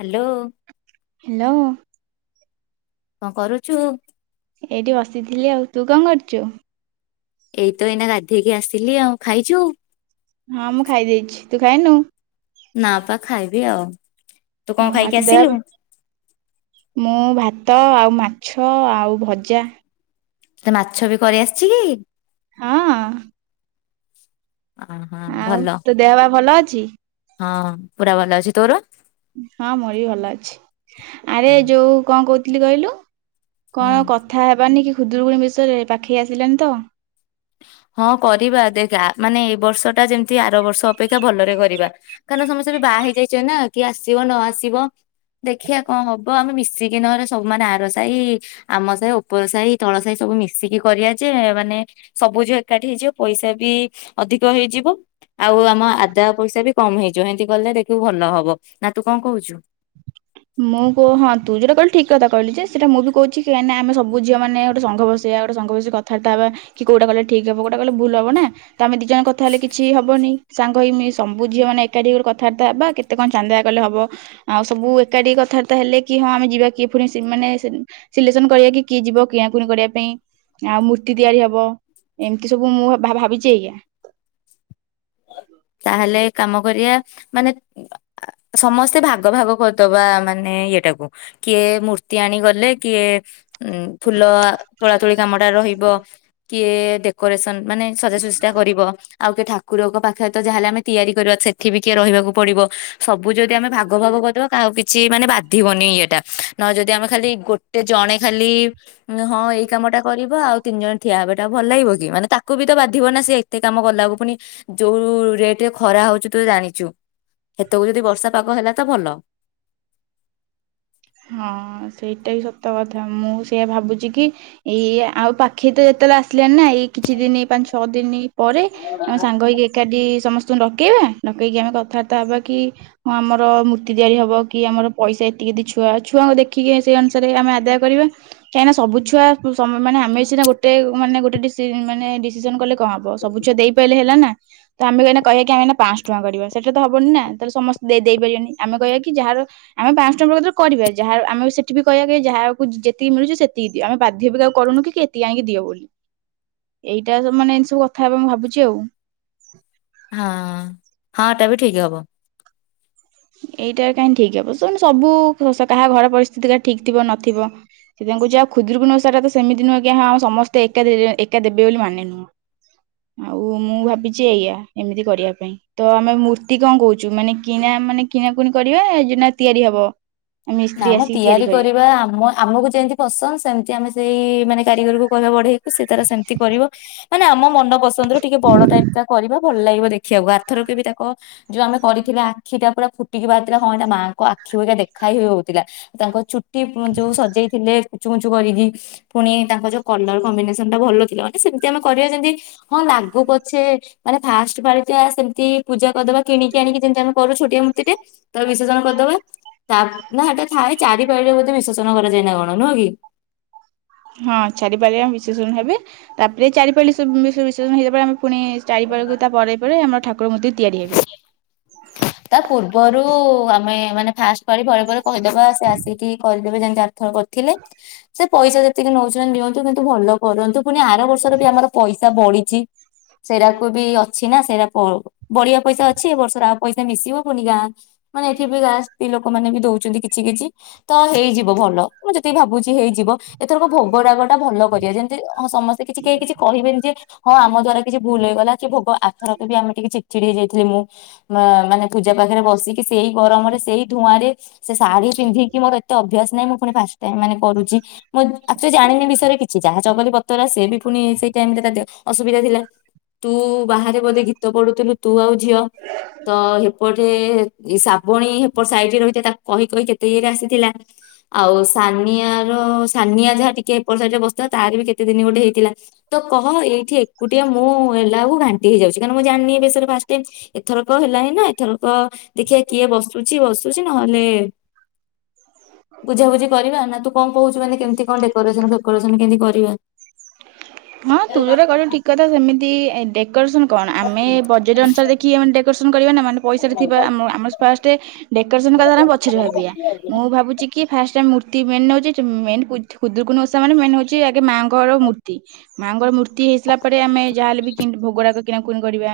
Hello hello. କଣ କରୁଚୁ? ଏଇଠି ବସିଥିଲି ଆଉ ତୁ କଣ କରୁଚୁ? ଏଇ ତ ଏଇନା ଗାଧେଇକି ଆସିଲି ଆଉ ଖାଇଛୁ। ହଁ ମୁଁ ଖାଇ ଦେଇଛି ତୁ ଖାଇନୁ? ନାଁପା ଖାଇବି ଆଉ ତୁ [unintelligible] କଣ ଖାଇକି ଆସିଲୁ? ମୁଁ ଭାତ। ଭାତ ଆଉ ମାଛ ଆଉ ଭଜା। ତତେ ମାଛ ବି କରିଆସିଛି କି? ହଁ ଅହଁ ଆଉ ଭଲ ତୋ ଦେହପା ଭଲ ଅଛି? ହଁ ପୁରା ଭଲ ଅଛି ତୋର? ହଁ ମୋର ବି ଭଲ ଅଛି ଆରେ ହୁଁ ଯୋଉଁ କଣ କହୁ [unintelligible] କଣ ହୁଁ। କଥା ହେବାନି କି? ଖୁଦୁରୁକୁଣି ବିଷୟରେ ପାଖେଇ ଆସିଲାନି ତ। ହଁ କରିବା ଦେଖ ଆ ମାନେ ଏଇ ବର୍ଷ ଟା ଯେମତି ଆର ବର୍ଷ ଅପେକ୍ଷା ଭଲରେ କରିବା। କାରଣ ସମସ୍ତେ ବାହା ହେଇଯାଇଛନ୍ତି ନାଁ କିଏ ଆସିବ ନ ଆସିବ? ଦେଖିଆ କଣ ହୋଉଚି ତ ଆମେ ମିଶିକି ନହେନେ ସବୁମାନେ ଆର ସାଇ ଆମ ସାଇ ଓପର ସାଇ ତଳ ସାଇ ସବୁ ମିଶିକି କରିବା ଯେ ମାନେ ସବୁ ଝିଅ ଏକାଠି ହେଇଯିବ ପଇସା ବି ଅଧିକ ହେଇଯିବ। ଆଉ ଆମ ଆଦା ପଇସା ବି କମ ହେଇଯିବ ହେନ୍ତି କଲେ ଦେଖିବୁ ଭଲ ହବ ନା ତୁ କଣ କହୁଚୁ? ମୁଁ କହ ହଁ ତୁ ଯୋଉଟା କହିଲୁ ଠିକ କଥା କହିଲୁ ଯେ ସେଟା ମୁଁ ବି କହୁଛି କାଇଁ ନା ଆମ ସବୁ ଝିଅ ମାନ ଗୋଟେ ସଂଘ ବସେଇଆ। ଗୋଟେ ସଂଘ ବସେଇି କଥାବାର୍ତ୍ତା ହେବା କି କୋଉଟା କଲେ ଠିକ ହବ କୋଉଟା କଲେ ଭୁଲ୍ ହବ। ନା ତ ଆମେ ଦି ଜଣ କଥା ହେଲେ କିଛି ହବନି ସାଙ୍ଗ ହେଇି ସବୁ ଝିଅ ମାନେ ଏକାଠି ଗୋଟେ କଥାବାର୍ତ୍ତା ହେବା କେତ କଣ ଚାନ୍ଦା କଲେ ହବ ଆଉ ସବୁ ଏକାଠି କଥାବାର୍ତ୍ତା ହେଲେ କି ହଁ ଆମେ ଯିବା କିଏ ପୁଣି ମାନେ କି ମାନେ ସିଲେକ୍ସନ କରିବା କି କିଏ ଯିବ କିଣାକଣି କରିବା ପାଇଁ ଆଉ ମୂର୍ତ୍ତି ତିଆରି ହବ। ଏମିତି ସବୁ ମୁଁ ଭା-ଭାବିଛି ଏଇୟା। ତାହେଲେ କାମ କରିବା ମାନେ ଆ ସମସ୍ତେ ଭାଗ ଭାଗ କରିଦବା ମାନେ ଇଏ ଟାକୁ କିଏ ମୂର୍ତ୍ତି ଆଣି ଗଲେ କିଏ ଉଁ ଫୁଲ ତୋଳା ତୋଳି କାମଟା ରହିବ। କିଏ ଡେକୋରେସନ୍ ମାନେସଜା ସୁଜି କରିବ। ଆଉ କେ ଠାଆଁ। କୁକୁରଙ୍କ ପାଖରେ ତ ଯାହା ହେଲେ ଆମେ ତିଆରି କରିବା। ସେଠି ବି କିଏ ରହିବାକୁ ପଡିବ ସବୁ ଯଦି ଆମେ ଭାଗ ଭାଗ କରିଦବା କାହାକୁ କି କିଛି ମାନେ ବାଧିବନି ଇଏଟା ନହେ ଯଦି ଆମେ ଖାଲି ଗୋଟେ ଜଣେ ଖାଲି ମାନେ ହଁ ଏଇ କାମ ଟା କରିଵ ଆଉ ତିନି ଜଣ ଠିଆ ହେବେ ଏଟା ଭଲ ଲାଗିବ କି ମାନେ ତାକୁ ବି ତ ବାଧିବ ନା ସେଏ ଏତେ କାମ କଲାକୁ ପୁଣି ଯୋଉ ରେଟରେ ଖରା ହଉଚୁ ତୁ ତ ଜାଣିଛୁ ସେତକୁ ଯଦି ବର୍ଷା ପାଗ ହେଲା ତ ଭଲ। ହଁ ସେଇଟା ବି ସତ କଥା ମୁଁ ସେଇଆ ଭାବୁଛି କି ଏଇ ଆଉ ପାଖେଇ ତ ଯେତେବେଳେ ଆସିଲାନି ନା ଏଇ କିଛି ଦିନି ପାଞ୍ଚ ଛଅ ଦିନ ପରେ ଆମେ ସାଙ୍ଗ ହେଇକି ଏକାଠି ସମସ୍ତେ ଡକେଇବା ଡକେଇକି ଆମେ କଥାବାର୍ତ୍ତା ହେବା କି। ହଁ ଆମର ମୂର୍ତ୍ତି ତିଆରି ହବ କି ଆମର ପଇସା ଏତିକି ଦେଇଛୁ। ଛୁଆ ଛୁଆଙ୍କୁ ଦେଖିକି ସେଇ ଅନୁସାରେ ଆମେ ଆଦାୟ କରିବା କାଇଁନା ସବୁ ଛୁଆ ସ ମାନେ ଆମେ ସିନା ଗୋଟେ ମାନେ ଗୋଟେ ଦିସ୍ ମାନେ ଡିସିସନ କଲେ କଣ ହବ ସବୁ ଛୁଆ ଦେଇପାଇଲେ ହେଲା ନା। ତ ଆମେ କହନା କହିବାକ ଆମେ ପାଞ୍ଚଶ ଟଙ୍କା କରିବା ସେଇଟା ତ ହବନି ନା ତାହେଲେ ସମସ୍ତେ ଦେଇପାରିବେନି ଆମେ କହିବା କି ଯାହାର ଆମେ ପାଞ୍ଚ ଟଙ୍କା ପେକ କରିବା ଯାହା ଆମେ ସେଠି ବି କହିବା କି ଯାହାକୁ ଯେତିକି ମିଳୁଛି ସେତିକି ଦିଅ ଆମେ ବାଧ୍ୟ ବିି ଆଉ କରୁନୁ କି ଏତିକି ଆଣିକି ଦିଅ ବୋଲି ଏଇଟା ମାନେ ଏମିତି ସବୁ କଥା ହେବା ମୁଁ ଭାବୁଛି ଆଉ। ହଁ ଏଟା ବି ଠିକି ହବ। ଏଇଟା କାହିଁକି ଠିକ ହବ। ଶୁ ସବୁ କାହା ଘର ପରିସ୍ଥିତି କା ଠିକ ଥିବ ନଥିବ ସେଥି କହୁଛି ଆଉ ଖୁଦରୁକୁ ନୁହଁ ସେଟା ତ ସେମିତି ନୁହେଁ କି ହଁ ଆ ସମସ୍ତେ ଏକା ଏକା ଦେବେ ବୋଲି ମାନେ ନୁହଁ। ଆଉ ମୁଁ ଭାବିଛି ଏଇଆ ଏମିତି କରିବା ପାଇଁ ତ ଆମେ ମୂର୍ତ୍ତି କଣ କହୁଛୁ ମାନେ କିନା ମାନେ କିଣାକୁଣି କରିବା ନାଁ ଜି ତିଆରି ହବ। ନା ମିସ୍ତ୍ରୀ ଆମ ଆସିକି ତିଆରି କରିବେ। କରିବା ଆମ ଆମକୁ ଯେମିତି ପସନ୍ଦ ସେମତି ଆମେ ସେଇ ମାନେ କାରିଗରକୁ କହିବା ଗଢ଼େଇ ସେ ତାର ସେମିତି କରିବ। ମାନେ ଆମ ମନ ପସନ୍ଦ ର ଟିକେ ବଡ ଟାଇପ୍ ଟା କରିବା। ଭଲ ଲାଗିବ ଦେଖିବାକୁ ଆରଥର କେ ବି ତାକୁ ଯୋଉ ଆମେ କରିଥିଲେ ଆଖିଟା ପୁରା ଫୁଟିକି ବାହାରିଥିଲା ହଁ ଏଟା ମାଆଙ୍କ ଆଖି ଭଳିଆ ଦେଖା ହି ହ ହଉ ଥିଲା। [inaudible] କି ଯୋଉ ସଜେଇଥିଲେ ଚୁଚୁ କରିକି ପୁଣି ତାଙ୍କ ଯୋଉ କଲର କମ୍ବିନେସନ ଟା ଭଲ ଥିଲା ମାନେ ସେମତି ଆମେ କରିବା ଯେମିତି ହଁ ଲାଗୁ ପଛେ ମାନେ ଫାଷ୍ଟ ପାଳି ଟା ସେମିତି ପୂଜା କରିଦବା କିଣିକି ଆଣିକି ଯେମିତି ଆମେ କରୁ ଛୋଟିଆ ମୂର୍ତ୍ତି ଟେ ତ ବିସର୍ଜନ କରିଦବା ତା ଥାଏ। ଚାରି ପାଳି ରେ ବୋଧେ ବିଶୋଚନ କରାଯାଏନା କଣ ନୁହଁ କି? ହଁ ଚାରିପାଳି ଆ ବିଶେଷଣ ହେବେ ତାପରେ ଚାରିପାଲି ବିଶେଷଣ ହେଇଯ ଆମେ ପୁଣି ଚାରିପାରଖ ତା ପରେ ପରେ ଆମର ଠାକୁର ମୂର୍ତ୍ତି ତିଆରି ହେବେ। ତା ପୂର୍ବରୁ ଆମେ ମାନେ ଫାଷ୍ଟ ପାଳି ପରେ ପରେ କହିଦେବା ସେ ଆସିକି କରିଦେବେ ଯେମି ଆର୍ ଥର କରିଥିଲେ। ସେ ପଇସା ଯେତିକି ନେଉଛନ୍ତି ନିଅନ୍ତୁ କିନ୍ତୁ ଭଲ କରନ୍ତୁ। ପୁଣି ଆର ବର୍ଷର ବି ଆମର ପଇସା ବଳି ଚି। ସେଇଟାକୁ ବି ଅଛି ନା ସେଇଟା ବଳିଆ ପଇସା ଅଛି ଏ ବର୍ଷର ଆ ପଇସା ମିଶିବ ପୁଣି ଗାଁ ମାନେ ଏଠି ବି ଗାଁ ସ୍ତି ଲୋକ ଲୋକ ମାନେ ବି ଦଉଛନ୍ତି କିଛି କିଛି ତ ହେଇଯିବ ଭଲ। ମୁଁ ଯେତିକି ଭାବୁଛି ହେଇଯିବ। ଏଥରକ ଭୋଗରାଗ ଟା ଭଲ କରିବା ଯେମିତି ହଁ ସମସ୍ତେ କିଛି କେହି କିଛି କହିବେନି ଯେ ହଁ ଆମ ଦ୍ଵାରା ଭୁଲ ହେଇଗଲା କି ଭୋଗ ଆଥରକ ବି ଆମେ ଟିକେ ଚିଚିଡି ହେଇ ଯାଇଥିଲି। ମୁଁ ମାନେ ପୂଜା ପାଖରେ ବସିକି ସେଇ ଗରମରେ ସେଇ ଧୂଆଁରେ ସେ ଶାଢ଼ୀ ପିନ୍ଧିକି ମୋର ଏତେ ଅଭ୍ୟାସ ନାଇଁ ମୁଁ ଫୁଣି ଭା ତା ମାନେ କରୁଛି ମୁଁ ଆକ୍ଚୁଲି ଜାଣିନି ବିଷୟରେ କିଛି ଯାହା ଚଗଲି ବ ତର ସେ ବି ପୁଣି ସେଇଟାଇମ ତା ଦେ ଅସୁବିଧା ଥିଲା। ତୁ ବାହାରେ ବୋଧେ ଗୀତ ପଢୁଥିଲୁ ତୁ ଆଉ ଝିଅ ତ ହେ ସେପଟେ ସାପ୍ ଭଉଣୀ ହେପଟ ସାଇଟ ରେ ରହିଥାଏ ତାକୁ କହିି କହି କେତେ ଇଏରେ ଆସିଥିଲା। ଆଉ ସାନିଆ ର ସାନିଆ ଯାହା ଟିକେ ଏପଟ ସାଇଡରେ ବସିଥିଲା ତାର ବି କେତେ ଦିନ ଗୋଟେ ହେଇଥିଲା। ତ କହ ଏଇଠି ଏକୁଟିଆ ମୁଁ ହେଲା କୁ ଘାଣ୍ଟି ହେଇଯାଉଛି କାରଣ ମୁଁ ଜାଣିନି ଏବିଷୟରେ ଫାଷ୍ଟ ଟାଇମ୍ ଏଥରକ ହେଲାଣି ନା ଏଥରକ ଦେଖିବା କିଏ ବସୁଛି ବସୁଛି ନହେଲେ ବୁଝାବୁଝି କରିବା ନା ତୁ କଣ କହୁଛୁ ମାନେ କେମିତି କଣ ଡେକୋରେସନ ଫକୋରେସନ କେମତି କରି ଇଏ ହଁ ତୁ ଯୋଉଟା କହିଲୁ ଠିକ୍ କଥା ସେମିତି ତି ଏଦେଖ୍ ଡେକୋରେସନ କଣ ଆମେ ବଜେଟ ଅନୁସାରେ ଦେଖି କରିବା ନାଁ ମାନୁ ପଇସା ହଁ ଟା ଥିବା ଆମ ଆମର ଫାଷ୍ଟେ ଦେକ୍ରସେନ କଥାଟା ଆମେ ପଛରେ ଭାବିବା ମୁଁ ଭାବୁଛି କି ଫାଷ୍ଟ ଆମେ ମୁର ମେନ୍ ହଉଛି ମେନ୍ ଖୁଦୁରୁକୁଣୀ ଓଷା ମାନେ ମେନ୍ ହଉଛି ଆଗେ ମାଆଙ୍କର ମୂର୍ତ୍ତି ମା ଙ୍କର ମୂର୍ତ୍ତି ହେଇ ଆସିଲା ପରେ ଆମେ ଯହା ହଲେ ବି କିନ୍ତି ଭୋଗରାଗ କିଣାକୁଣି କରିବା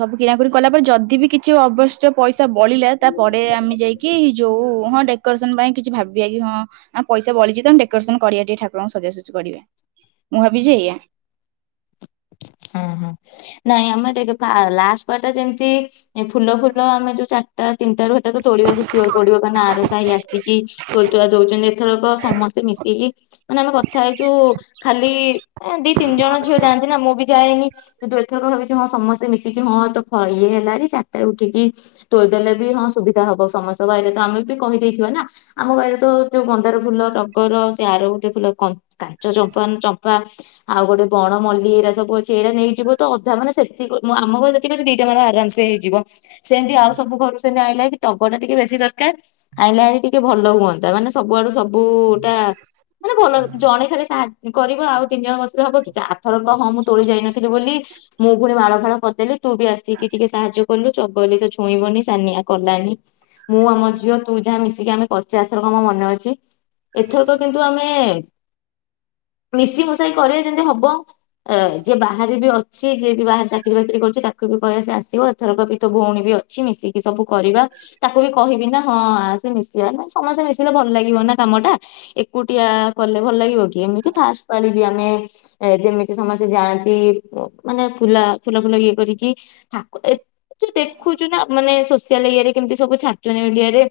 ସବୁ କିଣାକୁଣି କଲା ପରେ ଯଦି ବି କିଛି ଅବଶ୍ୟ ପଇସା ଛା ବଳିଲା ତା ପରେ ଆମେ ଯାଇକି ଯଉ ହଁ ଡେକୋରେସନ ପାଇଁ କିଛି ଭାବିବା କି ହଁ ପଇସା ବଳିଛି ତ ଡେକୋରେସନ କରିବା ଟିକେ ଠାକୁରଙ୍କୁ ସଜାସଜି କରିବେ। ମୁଁ ଭାବିଚି ଇଆ ହଁ ହଁ ନାଇଁ ଆମେ ଦେଖେ ଫା ଲାଷ୍ଟ ପୁରା ଟା ଯେମିତି ଫୁଲ ଫୁଲ ଆମେ ଯୋଉ ଚା ତା ତିନିଟାରୁ ହେଟା ତ ତୋଳିବାକୁ ସିଓର ପଡିବ କାହିଁକି ନା ଆର ସାହି ଆସିକି ତୋଳି ତୋଳା ଦଉଛନ୍ତି ଏଥରକ ସମସ୍ତେ ମିଶିକି ମାନେ ଆମେ କଥା ହେଇଛୁ ଖାଲି ଦି ତିନି ଜଣ ଝିଅ ଯାଆ ଏନା ମୁଁ ବି ଯାଏନି [unintelligible] ଭାବିଛିୁ ହଁ ସମସ୍ତେ ମିଶିକି ହଁ ତ ଇଏ ହେଲାଣି ଚାରିଟାରେ ଉଠିକି ତୋଳି ଦେଲେ ବି ହଁ ସୁବିଧା ହବ ସମସ୍ତଙ୍କ ବାଇରେ ତ ଆମେ ବି କହିଦେଇଥିବା ନା ଆମ ବାଇରେ ତ ଯୋଉ ମନ୍ଦାର ଫୁଲ ରଗର ସେ ଆର ଗୋଟେ ଫୁଲ କାଞ୍ଚ ଚମ୍ପା ଚମ୍ପା ଆଉ ଗୋଟେ ବଣ ମଲି ଯା ସବୁ ଅଛି ଏଇଡା ନେଇକି ଯିବ ତ ଅଧା ମାନେ ସେ ମୁଁ ଆମ ଘର [unintelligible] [unintelligible] ସେମିତି ଆଉ ସବୁ ଘରୁ ସେନି ଆଇ ତଗ ଟା ଟିକେ ବେଶୀ ଦରକାର ଆଣିଲ ଆଇ ଟିକେ ଭଲ ହୁଅନ୍ତା ମାନେ ସବୁଆଡୁ ସବୁଟା ମାନେ ଭଲ ଜଣେ ଖାଲି ସାହାଯ୍ୟ କରିବ ଆଉ ତିନି ଜଣ ବସିକେ ହବ କି? ଥର ହଁ ମୁଁ ତୋଳି ଯାଇ ନଥିଲି ବୋଲି ମୁଁ ପୁଣି ମାଳ ଫଳ ପଦ ତୁ ବି ଆସିକି ଟିକେ ସାହାଯ୍ୟ କଲୁ ଚଗଲି ତ ଛୁଇଁବନି ସାନିଆ କଲାନି। ମୁଁ ଆମ ଝିଅ ତୁ ଯାହା ମିଶି ଆମେ କରିଛେଥରକ ଆମ ମନେ ଅଛି ଏଥରକ କିନ୍ତୁ ଆମେ ମିଶିମଶାଇ କରିବେ ଯେମତି ହବ ଏ ଯିଏ ବାହାରେ ବି ଅଛି ଯିଏ ବି ବାହାରେ ଚାକିରରି ବାକିରି କରୁଛି ତାକୁ ବି କହିବା ସେ ଆସିବ ଏଥରକ ପ ତୋ ଭଉଣୀ ବି ଅଛି ମିଶିକି ସବୁ କରିବା ତାକୁ ବି କହିବି ନା ହଁ ସେ ମିଶିବା ସମସ୍ତେ ମିଶିଲେ ଭଲ ଲାଗିବ ନା କାମ ଟା ଏକୁଟିଆ କଲେ ଭଲ ଲାଗିବ କି ଏମିତି ଫାଷ୍ଟ ପାଳିବି ଆମେ ଯେମିତି ସମସ୍ତେ ଯାଆନ୍ତି ମାନେ ଫୁଲା ଫୁଲ ଫୁଲ ଇଏ କରିକି ଠା ଏ ଯୋଉ ଦେଖୁଛୁ ନା ମାନେ ସୋସିଆଲ ଇରେ କେମିତି ସବୁ ଛାଡୁଛନ୍ତି ମିଡିଆରେ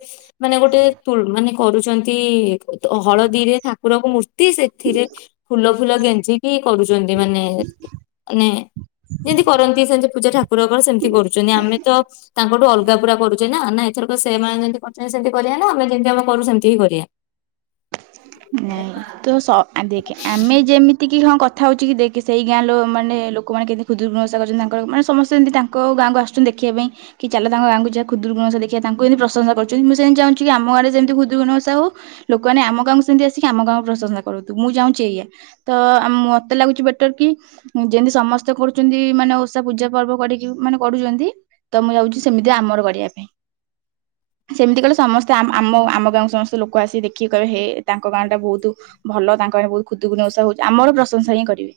ମାନେ ଗୋଟେ ମାନେ କରୁଛନ୍ତି ହଳଦୀରେ ଠାକୁରଙ୍କ ମୂର୍ତ୍ତି ସେଥିରେ ଫୁଲ ଫୁଲ ଗେଜିିକି କରୁ ମାନେ ମାନେ ଯେମିତି କରନ୍ତି ସେମତି ପୂଜା ଠାକୁରଙ୍କର ସେମିତି କରୁଛନ୍ତି ଆମେ ତ ତାଙ୍କଠୁ ଅଲଗା ପୁରା କରୁଛେ ନା ନା ଏଥରକ ସେମାନେ ଯେମିତି କରୁଛନ୍ତି ସେମତି କରିବା ନା ଆମେ ଯେମତି ଆମେ କରୁ ସେମିତି ହି କରିବା ନାଇଁ ତ ଦେଖେ ଆମେ ଯେମିତି ଏତିକି ହଁ କଥା ହଉଛି କି ସେଇ ଗାଁ ଲ ମାନେ ଲୋକମାନେ କେମିତି ଖୁକୁୁଣସା କରଛନ୍ତି ତାଙ୍କ ମାନେ ସମେମତି ତାଙ୍କ ଗାଁକୁ ଆସୁଛନ୍ତି ଦେଖିବା ପାଇଁ କି ଚାଲ ତା ଗାଁକୁ ଯାହା ଖୁଦୁଣସା ଦେଖିବା ତାଙ୍କୁମିତି ପ୍ରଶଂା କରୁଛନ୍ତି ମୁଁ ସେମତି ଚାହୁଁଛି କି ଆମ ଗାଁରେ ଯେମିତିୁଣସା ହଉ ଲୋକମାନେ ଆମ ଗାଁକୁ ସେମତି ସେ କି ଆମ ଗାଁକୁ ପ୍ରଶଂସା କରୁୁ ମୁଁ ଯାଉଛି ଏଇା ତ ମତେ ଲାଗୁଛି ବେଟର କି ଯେମିତି ସମସ୍ତେ କରୁଛନ୍ତି ମାନେ ଓଷା ପୂଜା ପର୍ବ କରିକି ମାନେ କରୁଛନ୍ତି ତ ମୁଁ ଯାଉଛି ସେମିତି ଆମର କରିବା ପାଇଁ ସେମିତି କଲେ ସମସ୍ତେ ଆମ ଆମ ଗାଁ ସମସ୍ତେ ଲୋକ ଆସିିକି ଦେଖିକି କହିବେ ହେ ତା ତାଙ୍କ ଗାଁ ଟା ବହୁତ ଭଲ ତାଙ୍କ ଆାନ ବହୁତ ଖୁଦକୁ ନସା ହଉଛି ଆମର ପ୍ରଶଂସା ହିଁ କରିବେ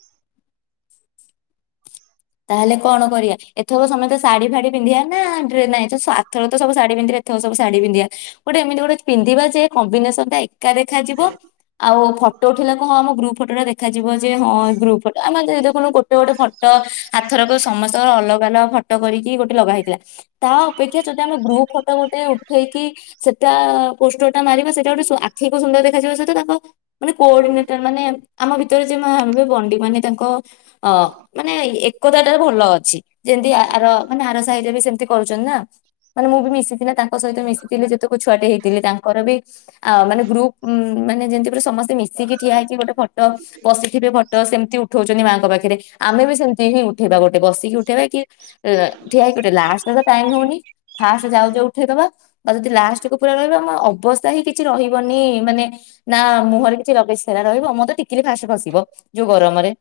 ତାହେଲେ କଣ କରିବା ଏଥର ତ ସମସ୍ତେ ଶଢୀ ଫାଢୀ ପିନ୍ଧିବା ନା ନଁ ଆଥର ତ ସବୁ ଶଢୀ ପିନ୍ଧିବା ଏଥ ସବ ଶାଢୀ ପିନ୍ଧିବା ଗୋଟେ ଏମିତି ଗୋଟେ ପିନ୍ଧିବା ଯେ କମ୍ବିନେସନ୍ ଟା ା ଦେଖାଯିବ ଆଉ ଫଟୋ ଉଠେଇା କ ହଁ ଆମ ଗ୍ରୁପ ଫଟୋଟା ଦେଖାଯିବ ଯେ ହଁ ଗ୍ରୁପ ଆମର ଯ ଦେଖଣୁ ଗୋଟେ ଗୋଟେ ଫଟୋ ସମସ୍ତଙ୍କର ଅଲଗା ଫଟୋ କରିକି ଗୋଟେ ଲଗା ହେଇଥିଲା। ତା ଅପେକ୍ଷା ଯଦି ଆମେ ଗ୍ରୁପ ଫଟୋ ଗୋଟେ ଉଠେଇକି ସେଟା ପୋଷ୍ଟର ଟା ମାରିବା ସେଇଟା ଗୋଟେ ଆଖି କକୁ ସୁନ୍ଦର ଦେଖାଯିବ ସେ ତାଖ ମାନେ କୋର୍ଡିନେଟର ମାନେ ଆମ ଭିତରେ ଯେ ବଣ୍ଡି ମାନେ ତାଙ୍କ ଅ ମାନେ ଏକତା ଟା ଭଲ ଅଛି ଯେମିତି ଆ- ଆର ମାନେ ଆର ସାହିରେ ବି ସେମିତି କରୁଛନ୍ତି ନା? ମାନେ ମୁଁ ବି ମିଶିଥିଲ ତାଙ୍କ ସହିତ ମିଶିଥିଲି ଯେତେଳେ ଛୁଆଟେ ହେଇଥିଲି ତାଙ୍କର ବି ଆ ମାନେ ଗ୍ରୁପାନ ଯେମତି ସମେ ମି ବସିକି ଠିଆ ହେଇଛି ଗୋଟେ ଫଟୋ ବସିିଥିବେ ଫଟୋ ସେମିତି ଉଠଉଛନ୍ତି ମାଆଙ୍କ ପାଖରେ ଆମେ ବି ସେମିତି ହିଁ ହେ ଗୋଟେ ବସିକି ଉଠେଇବା କି? ଠିଆ ହେଇ ଗୋଟେ ଲାଷ୍ଟ ତ ଟାଇମ ହଉନି ଫାଷ୍ଟ ଯାଉଛ ଉଠେଇଦବା ବା ଯଦି ଲାଷ୍ଟକୁୁ ପୁରା କରିବାହ ଆମ ଅବସ୍ ହଁ କିଛି ରହିବନି ମାନେ ନା ମୁହଁରେ କିଛି ଲଗେଇ ସି ନା ରହିବ ମୋତ ତ ଟିକିଲି ଫାଷ ଫସିବ ଯୋଉ ଗରମରେ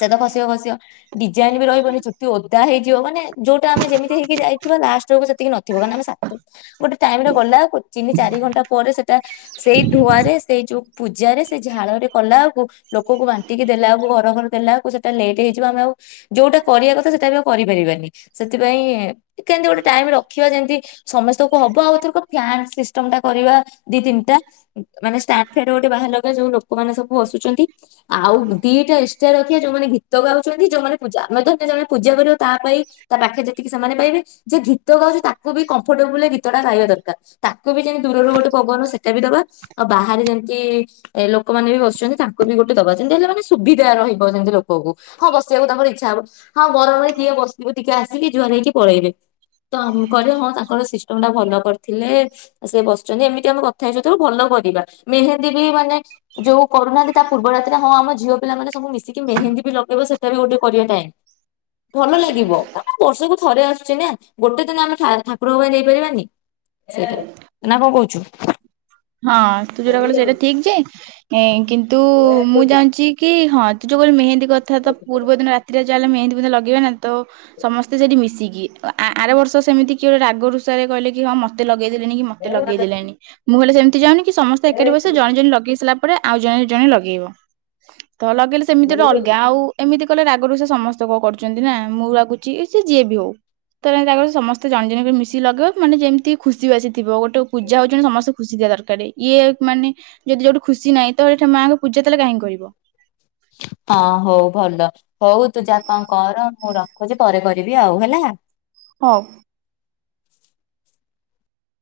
ସେ ତ ଖସିବ ଖସିବ ଧ୍ୟାନ ଵି ରହିବନି ଛୁଟି ଓଦା ନା ହେଇଯିବ ମାନେ ଯୋଉଟା ଆମେ ଯେମିତି ହେଇକି ଯାଇଥିବା ଲାଷ୍ଟ ର ସେତିକି ନଥିବ କାର ଆମେ ସାତ ଗୋଟେ ଟାଇମ ରେ ଗଲା ଆକୁ ତିନି ଚାରି ଘଣ୍ଟା ପରେ ସେଟା ସେଇ ଧୂଆରେ ସେଇ ଯୋଉ ପୂଜାରେ ସେଇ ଝାଳ ରେ କଲା ଆକୁ ଲୋକକୁ ବାଣ୍ଟିକି ଦେଲା ଆକୁ ଘର ଘର ଦେଲା ଆକୁ ତା ଲେଟ ହେଇଯିବ ଆମ ଆଉ [inaudible] ଯୋଉଟା କରିବା କଥା ସେଇଟା ବି ଆଉ କରିପାରିବାନି ସେଥିପାଇଁ କେମିତି ଗୋଟେ ଟାଇମ ରଖିବା ଯେମତି ସମସ୍ତଙ୍କୁ ହବ ଆଉ ଥର ଫ୍ୟାନ ସିଷ୍ଟମ ଟା କରିବା ଦି ତିନିଟା ମାନେ ଷ୍ଟାଣ୍ଡ ଫ୍ୟାନ ଗୋଟେ ବାହାର ଲଗବା ଯୋଉ ଲୋକମାନୋନ ସବୁ ବସୁଛନ୍ତି ଆଉ ଦିଟା ରଖିବା ଯୋଉମାନେ ଗୀତ ଗାଉଛନ୍ତି ଯୋଉମାନେ ପୂଜା ଆମେ ଧମାନେ ପୂଜା କର ତା ପାଇଁ ତା ପାଖରେ ଯେତିକି ସେମାନେ ପାଇବେ ଯେ ଗୀତ ଗାଉଛି ତାକୁ ବି କମ୍ଫର୍ଟେବୁଲ ଗୀତ ଟଟା ଗାଇବା ଦରକାର ତାକୁ ବି ଯେମିତି ଦୂରରୁ ଗୋଟେ ପବନ ସେଇଟା ବି ଦବା ଆଉ ବାହାରେ ଯେମିତି ଏ ଲୋକମାନେ ବି ବସୁଛନ୍ତି ତାଙ୍କୁ ବି ଗୋଟେ ଦବା ଯେମିତି ହେଲେ ମାନେ ସୁବିଧା ରହିବ ସେମିତି ଲୋକକୁ ହଁ ବସିବାକୁ ତାଙ୍କର ଇଚଛା ହବ ହଁ ବରରେ କିଏ ବସିବୁ ଟିକେ ଆସିକି ଯୁଆର ହେଇକି ପଳେଇବେ ତ କହିଲେ ହଁ ତାଙ୍କର ସିଷ୍ଟମ ଟା ଭଲ କରିଥିଲେ ସେ ବସିଛନ୍ତି ଏମିତି ଆମେ କଥା ହେଇଛ ତକୁ ଭଲ କରିବା ମେହେନ୍ଦୀ ବି ମାନେ ଯୋଉ କରୁନାହାନ୍ତି ତା ପୂର୍ବ ରାତିରେ ହଁ ଆମ ଝିଅ ପିଲାମାନେ ସବୁ ମିଶିକି ମେହେନ୍ଦୀ ବି ଲ ଏ ସେଟା ବି ଗୋଟେ କରିବା ଟାଇମ ଭଲ ଲାଗିବ କାର ବର୍ଷକୁ ଥରେ ଆସୁଛି ନା ଗୋଟେ ଦିନ ଆମେ ଠାକୁର ଭାଇ ନେଇପାରିବାନି ସେଟା ନା କଣ କହୁଛୁ? ହଁ ତୁ ଯୋଉଟା ହଁ କହିଲ ସେଇଟା ଠିକ ଯେ ଏଁ କିନ୍ତୁ ତୁ ମୁଁ ଜାଣିଛି କି ହଁ ଯୋଉ ଭଳି ମେହେନ୍ଦୀ କଥା ତ ପୂର୍ବ ଦିନ ରାତିରେ ଲେ ମେନ୍ଦୀ ମେହେ ଲଗେଇବେ ନା ତ ସମସ୍ତେ ସେଠି ମିଶିକି ଆର ବର୍ଷ ସେମିତି କି ଗୋଟେ ରାଗ ରୁଷାରେ କହିଲେ କି ହଁ ମତେ ଲଗେଇ କି ମତେ ଲଗେଇ ଦେଲେଣି ମୁଁ କଲେ ସେମିତି ଜାନି ସମସ୍ତେ ଏକାଠି ବସିବ ଜଣେ ଜଣେ ଲଗେଇସାଇଲା ପରେ ଆଉ ଜଣେ ଜଣେ ଲଗେଇବ ତ ଲଗେଇଲେ ସେମିତି ଅଲଗା ଆଉ ଏମିତି କହିଲେ ରାଗ ରୁସା ସେ ସମସ୍ତେ କଣ କରୁଛନ୍ତି ନା ମୁଁ ରାଗୁଛି ସେ ଯିଏ ବି ହଉ ତା ରାଗରୁ ସେ ସମସ୍ତେ ଜଣେ ଜଣ କରି ମିଶି ଲଗିବ ମାନେ ଯେମିତି ଖୁସି ବାସି ଥ ଗୋଟେ ପୂଜା ହଛନ୍ତି ସମସ୍ତ ଖୁସି ଦିଆ ଦରକାର ଇଏ ମାନେ ଯଦି ଯୋଉଠି ଖୁସି ନାହିଁ ତାହେଲେ ମାଆଙ୍କ ପୂଜା ତାହଲେ କାହିଁ କରିବ। ହଁ ହଉ ଭଲ ହଉ ତୁ ଯା କଣ କର ମୁଁ ରଖୁଛି ପରେ କରିବି ଆଉ ହେଲା। ହଉ।